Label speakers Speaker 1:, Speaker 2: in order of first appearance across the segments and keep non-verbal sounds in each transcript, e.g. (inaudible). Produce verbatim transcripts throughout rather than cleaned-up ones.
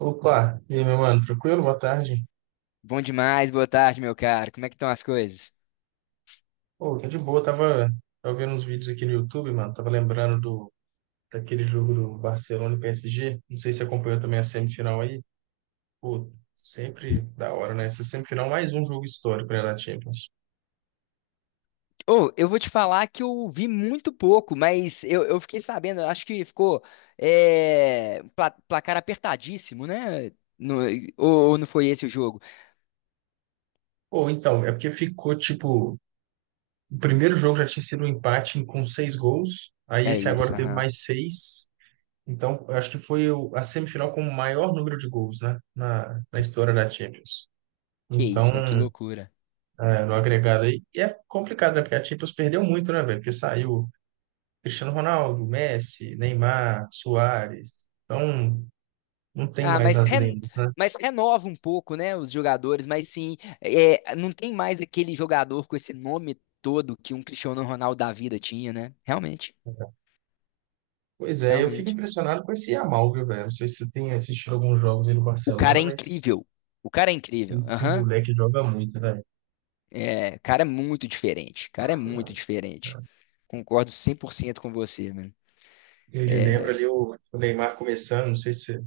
Speaker 1: Opa, e aí, meu mano, tranquilo? Boa tarde.
Speaker 2: Bom demais, boa tarde, meu caro. Como é que estão as coisas?
Speaker 1: Pô, tô de boa, tava, tava vendo uns vídeos aqui no YouTube, mano, tava lembrando do, daquele jogo do Barcelona e P S G, não sei se acompanhou também a semifinal aí, pô, sempre da hora, né? Essa semifinal, mais um jogo histórico, né, da Champions.
Speaker 2: Ô, eu vou te falar que eu vi muito pouco, mas eu, eu fiquei sabendo, acho que ficou é, pla- placar apertadíssimo, né? No- ou, ou não foi esse o jogo?
Speaker 1: Pô, então, é porque ficou, tipo, o primeiro jogo já tinha sido um empate com seis gols, aí
Speaker 2: É
Speaker 1: esse agora
Speaker 2: isso,
Speaker 1: teve
Speaker 2: aham.
Speaker 1: mais seis, então, eu acho que foi o- a semifinal com o maior número de gols, né, na, na história da Champions.
Speaker 2: Que
Speaker 1: Então,
Speaker 2: isso, velho, que loucura.
Speaker 1: é, no agregado aí. E é complicado, né? Porque a Champions perdeu muito, né, velho? Porque saiu Cristiano Ronaldo, Messi, Neymar, Suárez. Então, não tem
Speaker 2: Ah,
Speaker 1: mais
Speaker 2: mas,
Speaker 1: as
Speaker 2: ren-
Speaker 1: lendas, né?
Speaker 2: mas renova um pouco, né, os jogadores, mas sim, é, não tem mais aquele jogador com esse nome todo que um Cristiano Ronaldo da vida tinha, né? Realmente,
Speaker 1: Pois é, eu fico
Speaker 2: realmente.
Speaker 1: impressionado com esse Yamal, viu, velho? Não sei se você tem assistido alguns jogos aí no
Speaker 2: O cara
Speaker 1: Barcelona,
Speaker 2: é
Speaker 1: mas
Speaker 2: incrível. O cara é incrível.
Speaker 1: esse
Speaker 2: Aham.
Speaker 1: moleque joga muito, velho.
Speaker 2: É, cara, é muito diferente. Cara, é muito diferente. Concordo cem por cento com você, mano.
Speaker 1: Ele lembra
Speaker 2: É,
Speaker 1: ali o o Neymar começando, não sei se você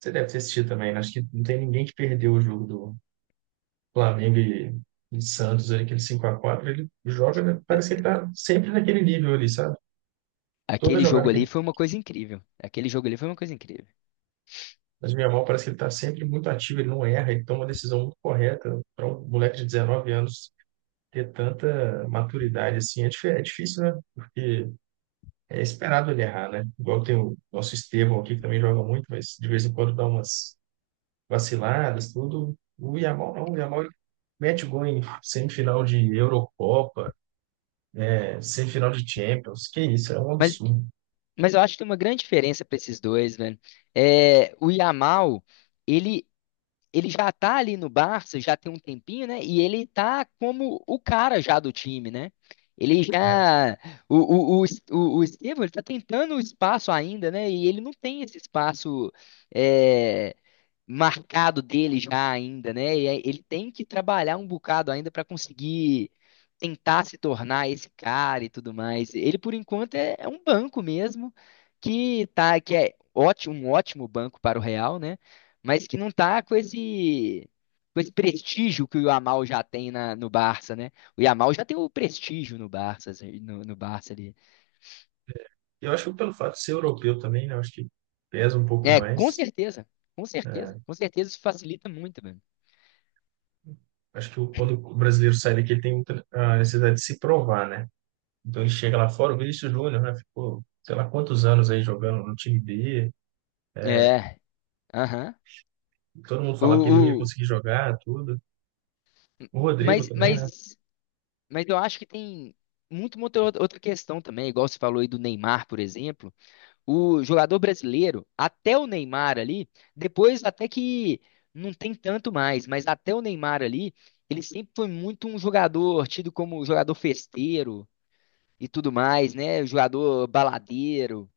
Speaker 1: você deve ter assistido também, né? Acho que não tem ninguém que perdeu o jogo do Flamengo e, e Santos, ali, aquele cinco a quatro ele joga, né? Parece que ele tá sempre naquele nível ali, sabe? Toda
Speaker 2: aquele jogo
Speaker 1: jogada que
Speaker 2: ali
Speaker 1: ele.
Speaker 2: foi uma coisa incrível. Aquele jogo ali foi uma coisa incrível.
Speaker 1: Mas o Yamal parece que ele está sempre muito ativo, ele não erra, ele toma uma decisão muito correta. Para um moleque de dezenove anos ter tanta maturidade assim é, dif- é difícil, né? Porque é esperado ele errar, né? Igual tem o nosso Estevão aqui, que também joga muito, mas de vez em quando dá umas vaciladas, tudo. O Yamal não, o Yamal ele mete gol em semifinal de Eurocopa, é, semifinal de Champions, que isso, é um
Speaker 2: Mas,
Speaker 1: absurdo.
Speaker 2: mas eu acho que tem uma grande diferença para esses dois, velho. É, o Yamal, ele, ele já tá ali no Barça, já tem um tempinho, né? E ele tá como o cara já do time, né? Ele
Speaker 1: É.
Speaker 2: já. O, o, o, o, o Estevão, ele tá tentando o espaço ainda, né? E ele não tem esse espaço. É, marcado dele já ainda, né? E aí ele tem que trabalhar um bocado ainda para conseguir tentar se tornar esse cara e tudo mais. Ele, por enquanto, é, é um banco mesmo, que tá, que é ótimo, um ótimo banco para o Real, né? Mas que não tá com esse, com esse prestígio que o Yamal já tem na, no Barça, né? O Yamal já tem o prestígio no Barça, assim, no, no Barça ali.
Speaker 1: Eu acho que pelo fato de ser europeu também, né? Eu acho que pesa um pouco
Speaker 2: É, com
Speaker 1: mais.
Speaker 2: certeza, com
Speaker 1: é,
Speaker 2: certeza, com certeza isso facilita muito, mano.
Speaker 1: Acho que o- quando o brasileiro sai daqui, ele tem muita, a necessidade de se provar, né? Então ele chega lá fora, o Vinícius Júnior, né? Ficou, sei lá quantos anos aí jogando no time B.
Speaker 2: É, aham.
Speaker 1: Todo mundo falava que ele não ia
Speaker 2: O,
Speaker 1: conseguir jogar, tudo. O Rodrigo
Speaker 2: mas,
Speaker 1: também, né?
Speaker 2: mas, mas eu acho que tem muito, muito outra outra questão também, igual você falou aí do Neymar, por exemplo. O jogador brasileiro, até o Neymar ali, depois até que não tem tanto mais, mas até o Neymar ali, ele sempre foi muito um jogador tido como jogador festeiro e tudo mais, né? Jogador baladeiro.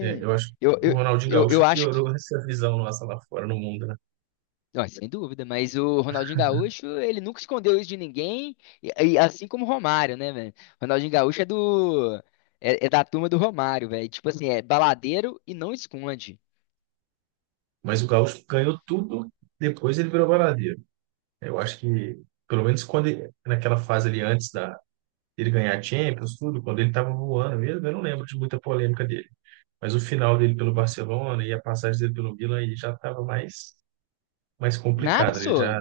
Speaker 1: É, eu acho que
Speaker 2: eu,
Speaker 1: o
Speaker 2: eu,
Speaker 1: Ronaldinho
Speaker 2: eu, eu
Speaker 1: Gaúcho
Speaker 2: acho que.
Speaker 1: piorou essa visão nossa lá fora no mundo, né?
Speaker 2: Ó, sem dúvida, mas o Ronaldinho Gaúcho, ele nunca escondeu isso de ninguém, e, e assim como o Romário, né, velho? Ronaldinho Gaúcho é do é, é da turma do Romário, velho. Tipo assim, é baladeiro e não esconde.
Speaker 1: Mas o Gaúcho ganhou tudo, depois ele virou baladeiro. Eu acho que, pelo menos quando ele- naquela fase ali antes da, dele ganhar a Champions, tudo, quando ele estava voando mesmo, eu não lembro de muita polêmica dele. Mas o final dele pelo Barcelona e a passagem dele pelo Milan aí já estava mais, mais
Speaker 2: Nada,
Speaker 1: complicado. Ele
Speaker 2: só.
Speaker 1: já.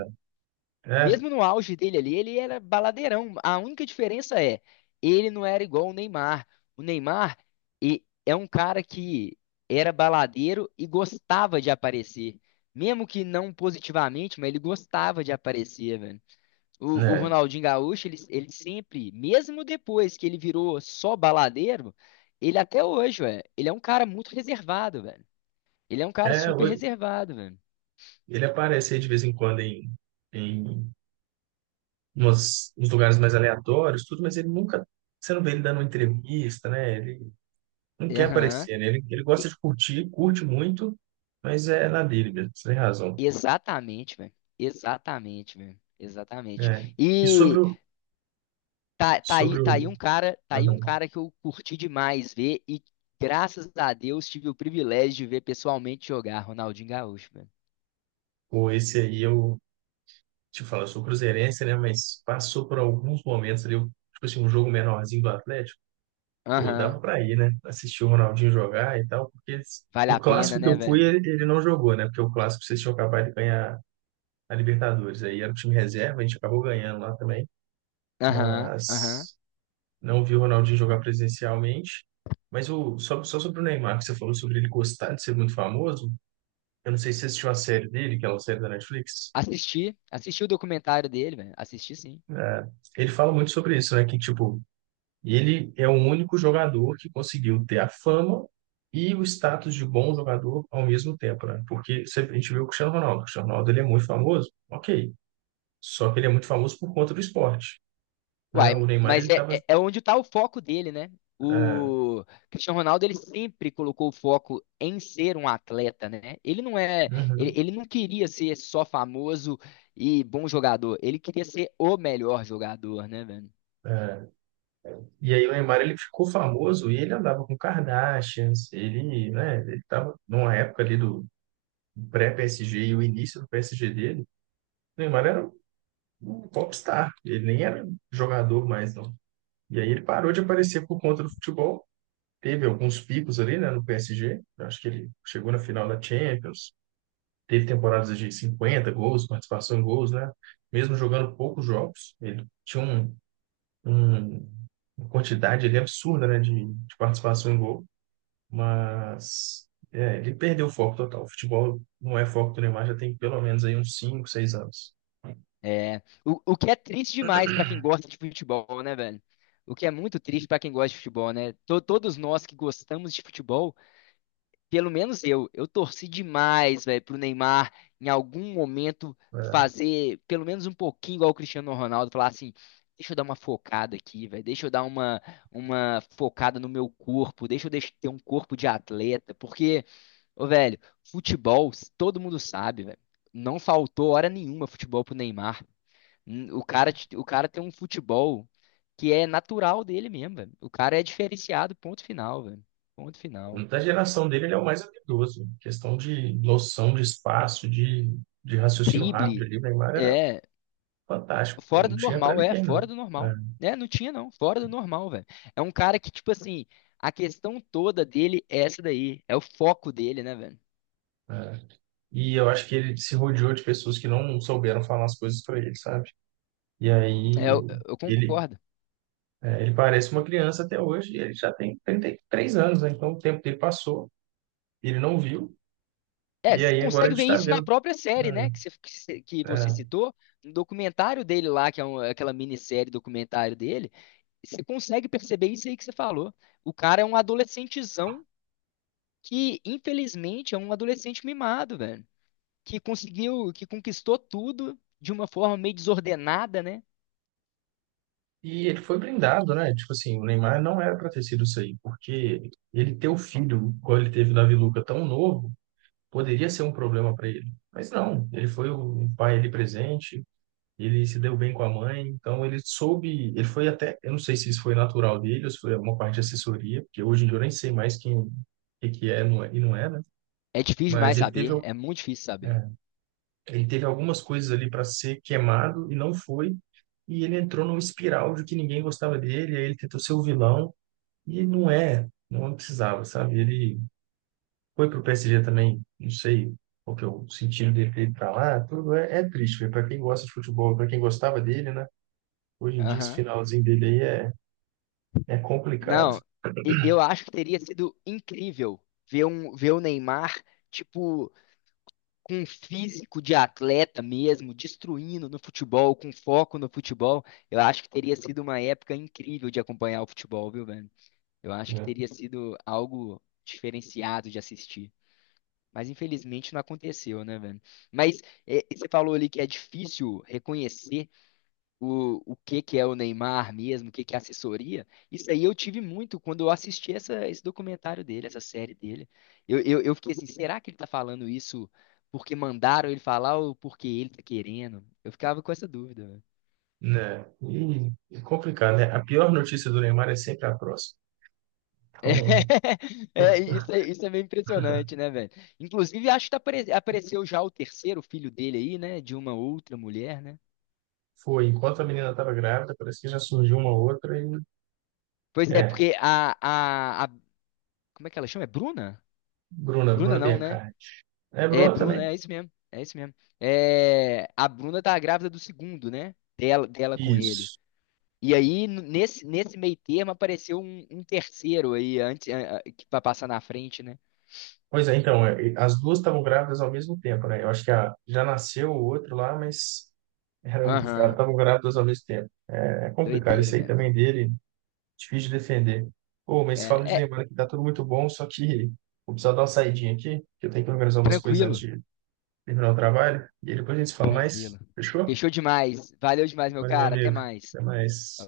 Speaker 1: É,
Speaker 2: Mesmo no auge dele ali, ele era baladeirão. A única diferença é, ele não era igual o Neymar. O Neymar e- é um cara que era baladeiro e gostava de aparecer. Mesmo que não positivamente, mas ele gostava de aparecer, velho. O, o
Speaker 1: né?
Speaker 2: Ronaldinho Gaúcho, ele, ele sempre, mesmo depois que ele virou só baladeiro, ele até hoje, velho, ele é um cara muito reservado, velho. Ele é um cara
Speaker 1: É,
Speaker 2: super
Speaker 1: hoje,
Speaker 2: reservado, velho.
Speaker 1: ele aparece aí de vez em quando em, em umas, uns lugares mais aleatórios, tudo, mas ele nunca. Você não vê ele dando uma entrevista, né? Ele não quer
Speaker 2: Aham.
Speaker 1: aparecer, né? Ele, ele
Speaker 2: E-
Speaker 1: gosta de curtir, curte muito, mas é na dele mesmo, você tem razão.
Speaker 2: Exatamente, velho. Exatamente, velho. Exatamente.
Speaker 1: É. E sobre
Speaker 2: E
Speaker 1: o.
Speaker 2: tá, tá aí,
Speaker 1: Sobre
Speaker 2: tá aí
Speaker 1: o.
Speaker 2: um cara, tá aí um
Speaker 1: Aham.
Speaker 2: cara que eu curti demais ver e graças a Deus tive o privilégio de ver pessoalmente jogar Ronaldinho Gaúcho, velho.
Speaker 1: Pô, esse aí eu te falar, eu sou cruzeirense, né? Mas passou por alguns momentos ali, tipo assim, um jogo menorzinho do Atlético, pô, dava
Speaker 2: Aham.
Speaker 1: pra ir, né? Assistir o Ronaldinho jogar e tal, porque eles-
Speaker 2: Vale
Speaker 1: o
Speaker 2: a pena,
Speaker 1: clássico que
Speaker 2: né,
Speaker 1: eu fui,
Speaker 2: velho?
Speaker 1: ele, ele não jogou, né? Porque o clássico vocês tinham acabado de ganhar a Libertadores. Aí era o time reserva, a gente acabou ganhando lá também,
Speaker 2: Aham, aham.
Speaker 1: mas não vi o Ronaldinho jogar presencialmente. Mas o, só, só sobre o Neymar, que você falou sobre ele gostar de ser muito famoso, eu não sei se você assistiu a série dele, que é uma série da Netflix.
Speaker 2: Assisti, assisti o documentário dele, velho. Assisti sim.
Speaker 1: É, ele fala muito sobre isso, né? Que, tipo, e ele é o único jogador que conseguiu ter a fama e o status de bom jogador ao mesmo tempo, né? Porque sempre a gente vê o Cristiano Ronaldo. O Cristiano Ronaldo ele é muito famoso, ok. Só que ele é muito famoso por conta do esporte, né? O
Speaker 2: Uai,
Speaker 1: Neymar
Speaker 2: mas
Speaker 1: ele
Speaker 2: é,
Speaker 1: tava,
Speaker 2: é, é onde tá o foco dele, né?
Speaker 1: é,
Speaker 2: O Cristiano Ronaldo, ele sempre colocou o foco em ser um atleta, né? Ele não é, ele,
Speaker 1: uhum,
Speaker 2: ele não queria ser só famoso e bom jogador. Ele queria ser o melhor jogador, né, velho?
Speaker 1: é. E aí o Neymar ele ficou famoso e ele andava com Kardashians, ele, né? Ele tava numa época ali do pré-P S G e o início do P S G dele. O Neymar era um um popstar, ele nem era um jogador mais, não. E aí ele parou de aparecer por conta do futebol. Teve alguns picos ali, né, no P S G. Eu acho que ele chegou na final da Champions. Teve temporadas de cinquenta gols, participação em gols, né? Mesmo jogando poucos jogos, ele tinha um, um- uma quantidade ali absurda, né, de, de participação em gol. Mas é, ele perdeu o foco total. O futebol não é foco do Neymar já tem pelo menos aí uns cinco seis anos.
Speaker 2: É, o, o que é triste demais pra quem gosta de futebol, né, velho? O que é muito triste pra quem gosta de futebol, né? To- todos nós que gostamos de futebol. Pelo menos eu, eu torci demais, velho, pro Neymar em algum momento
Speaker 1: É.
Speaker 2: fazer pelo menos um pouquinho igual o Cristiano Ronaldo, falar assim, deixa eu dar uma focada aqui, velho, deixa eu dar uma, uma focada no meu corpo, deixa eu deix- ter um corpo de atleta, porque, ô, velho, futebol, todo mundo sabe, velho, não faltou hora nenhuma futebol pro Neymar. Hum, O cara, t- o cara tem um futebol que é natural dele mesmo, velho. O cara é diferenciado, ponto final, velho. Ponto final.
Speaker 1: Da geração dele, ele é o mais habilidoso. Questão de noção de espaço, de, de raciocínio rápido
Speaker 2: Drible.
Speaker 1: ali, o Neymar era
Speaker 2: É,
Speaker 1: fantástico. Pô,
Speaker 2: fora
Speaker 1: não
Speaker 2: do
Speaker 1: tinha para
Speaker 2: normal, é,
Speaker 1: ninguém, não.
Speaker 2: fora do normal. É, não tinha não, fora do normal, velho. É um cara que, tipo assim, a questão toda dele é essa daí, é o foco dele, né, velho?
Speaker 1: É, é. E eu acho que ele se rodeou de pessoas que não souberam falar as coisas para ele, sabe? E
Speaker 2: É,
Speaker 1: aí
Speaker 2: eu, eu
Speaker 1: ele,
Speaker 2: concordo.
Speaker 1: é, ele parece uma criança até hoje e ele já tem trinta e três anos, né? Então o tempo dele passou, ele não viu,
Speaker 2: É,
Speaker 1: e
Speaker 2: você
Speaker 1: aí agora a
Speaker 2: consegue
Speaker 1: gente
Speaker 2: ver
Speaker 1: está
Speaker 2: isso na
Speaker 1: vendo
Speaker 2: própria série, né, que você, que você que
Speaker 1: É,
Speaker 2: você
Speaker 1: é.
Speaker 2: citou, no documentário dele lá, que é um- aquela minissérie documentário dele, você consegue perceber isso aí que você falou. O cara é um adolescentezão que, infelizmente, é um adolescente mimado, velho. Que conseguiu, que conquistou tudo de uma forma meio desordenada, né?
Speaker 1: E ele foi brindado, né? Tipo assim, o Neymar não era para ter sido isso aí, porque ele ter o filho, quando ele teve o Davi Luca tão novo, poderia ser um problema para ele. Mas não, ele foi o pai ali presente, ele se deu bem com a mãe, então ele soube, ele foi até, eu não sei se isso foi natural dele ou se foi uma parte de assessoria, porque hoje em dia eu nem sei mais quem, o que que é não é- e não é, né?
Speaker 2: É difícil
Speaker 1: Mas
Speaker 2: demais
Speaker 1: ele teve,
Speaker 2: saber, é muito difícil saber.
Speaker 1: é, ele teve algumas coisas ali para ser queimado e não foi. E ele entrou numa espiral de que ninguém gostava dele, aí ele tentou ser o vilão. E não é, não precisava, sabe? Ele foi pro P S G também, não sei qual que é o sentido dele ter ido pra lá, tudo é, é triste, para quem gosta de futebol, para quem gostava dele, né? Hoje em dia esse
Speaker 2: Aham.
Speaker 1: finalzinho dele aí é, é complicado,
Speaker 2: Não, e- eu acho que teria sido incrível ver um, ver o Neymar, tipo, com um físico de atleta mesmo, destruindo no futebol, com foco no futebol. Eu acho que teria sido uma época incrível de acompanhar o futebol, viu, velho? Eu acho que
Speaker 1: né?
Speaker 2: teria sido algo diferenciado de assistir. Mas infelizmente não aconteceu, né, velho? Mas é, você falou ali que é difícil reconhecer o, o que que é o Neymar mesmo, o que que é assessoria. Isso aí eu tive muito quando eu assisti essa, esse documentário dele, essa série dele. Eu, eu, eu fiquei assim, será que ele tá falando isso porque mandaram ele falar ou porque ele tá querendo? Eu ficava com essa dúvida, velho.
Speaker 1: Né? E é complicado, né? A pior notícia do Neymar é sempre a próxima. Então,
Speaker 2: (laughs) É,
Speaker 1: (laughs)
Speaker 2: isso, é, isso é meio impressionante, né, velho? Inclusive, acho que tá apare- apareceu já o terceiro filho dele aí, né? De uma outra mulher, né?
Speaker 1: foi, enquanto a menina estava grávida, parece que já surgiu uma outra e
Speaker 2: Pois é,
Speaker 1: é,
Speaker 2: porque a, a, a- como é que ela chama? É Bruna?
Speaker 1: Bruna,
Speaker 2: Bruna
Speaker 1: Bruna
Speaker 2: não, né?
Speaker 1: Biancardi. É
Speaker 2: É,
Speaker 1: Bruna
Speaker 2: Bruna,
Speaker 1: também.
Speaker 2: é isso mesmo. É isso mesmo. É, a Bruna tá grávida do segundo, né? Dela, dela com ele.
Speaker 1: Isso.
Speaker 2: E aí, n- nesse, nesse meio termo, apareceu um, um terceiro aí, antes, a- a- que pra passar na frente, né?
Speaker 1: Pois é, então, é, e as duas estavam grávidas ao mesmo tempo, né? Eu acho que a, já nasceu o outro lá, mas (laughs) eram,
Speaker 2: Aham.
Speaker 1: estavam grávidas ao mesmo tempo. É, é complicado,
Speaker 2: Doideira,
Speaker 1: isso aí
Speaker 2: velho.
Speaker 1: também é dele, difícil de defender. Pô,
Speaker 2: É,
Speaker 1: mas falando de
Speaker 2: é,
Speaker 1: lembrar que tá tudo muito bom, só que vou precisar dar uma saidinha aqui, que eu tenho que organizar umas coisas antes
Speaker 2: tranquilo.
Speaker 1: de terminar o trabalho, e aí depois a gente se fala mais,
Speaker 2: Tranquilo.
Speaker 1: fechou?
Speaker 2: Fechou demais. Valeu demais, meu
Speaker 1: Valeu, meu
Speaker 2: cara. Até
Speaker 1: amigo,
Speaker 2: mais.
Speaker 1: até
Speaker 2: Falou.
Speaker 1: mais.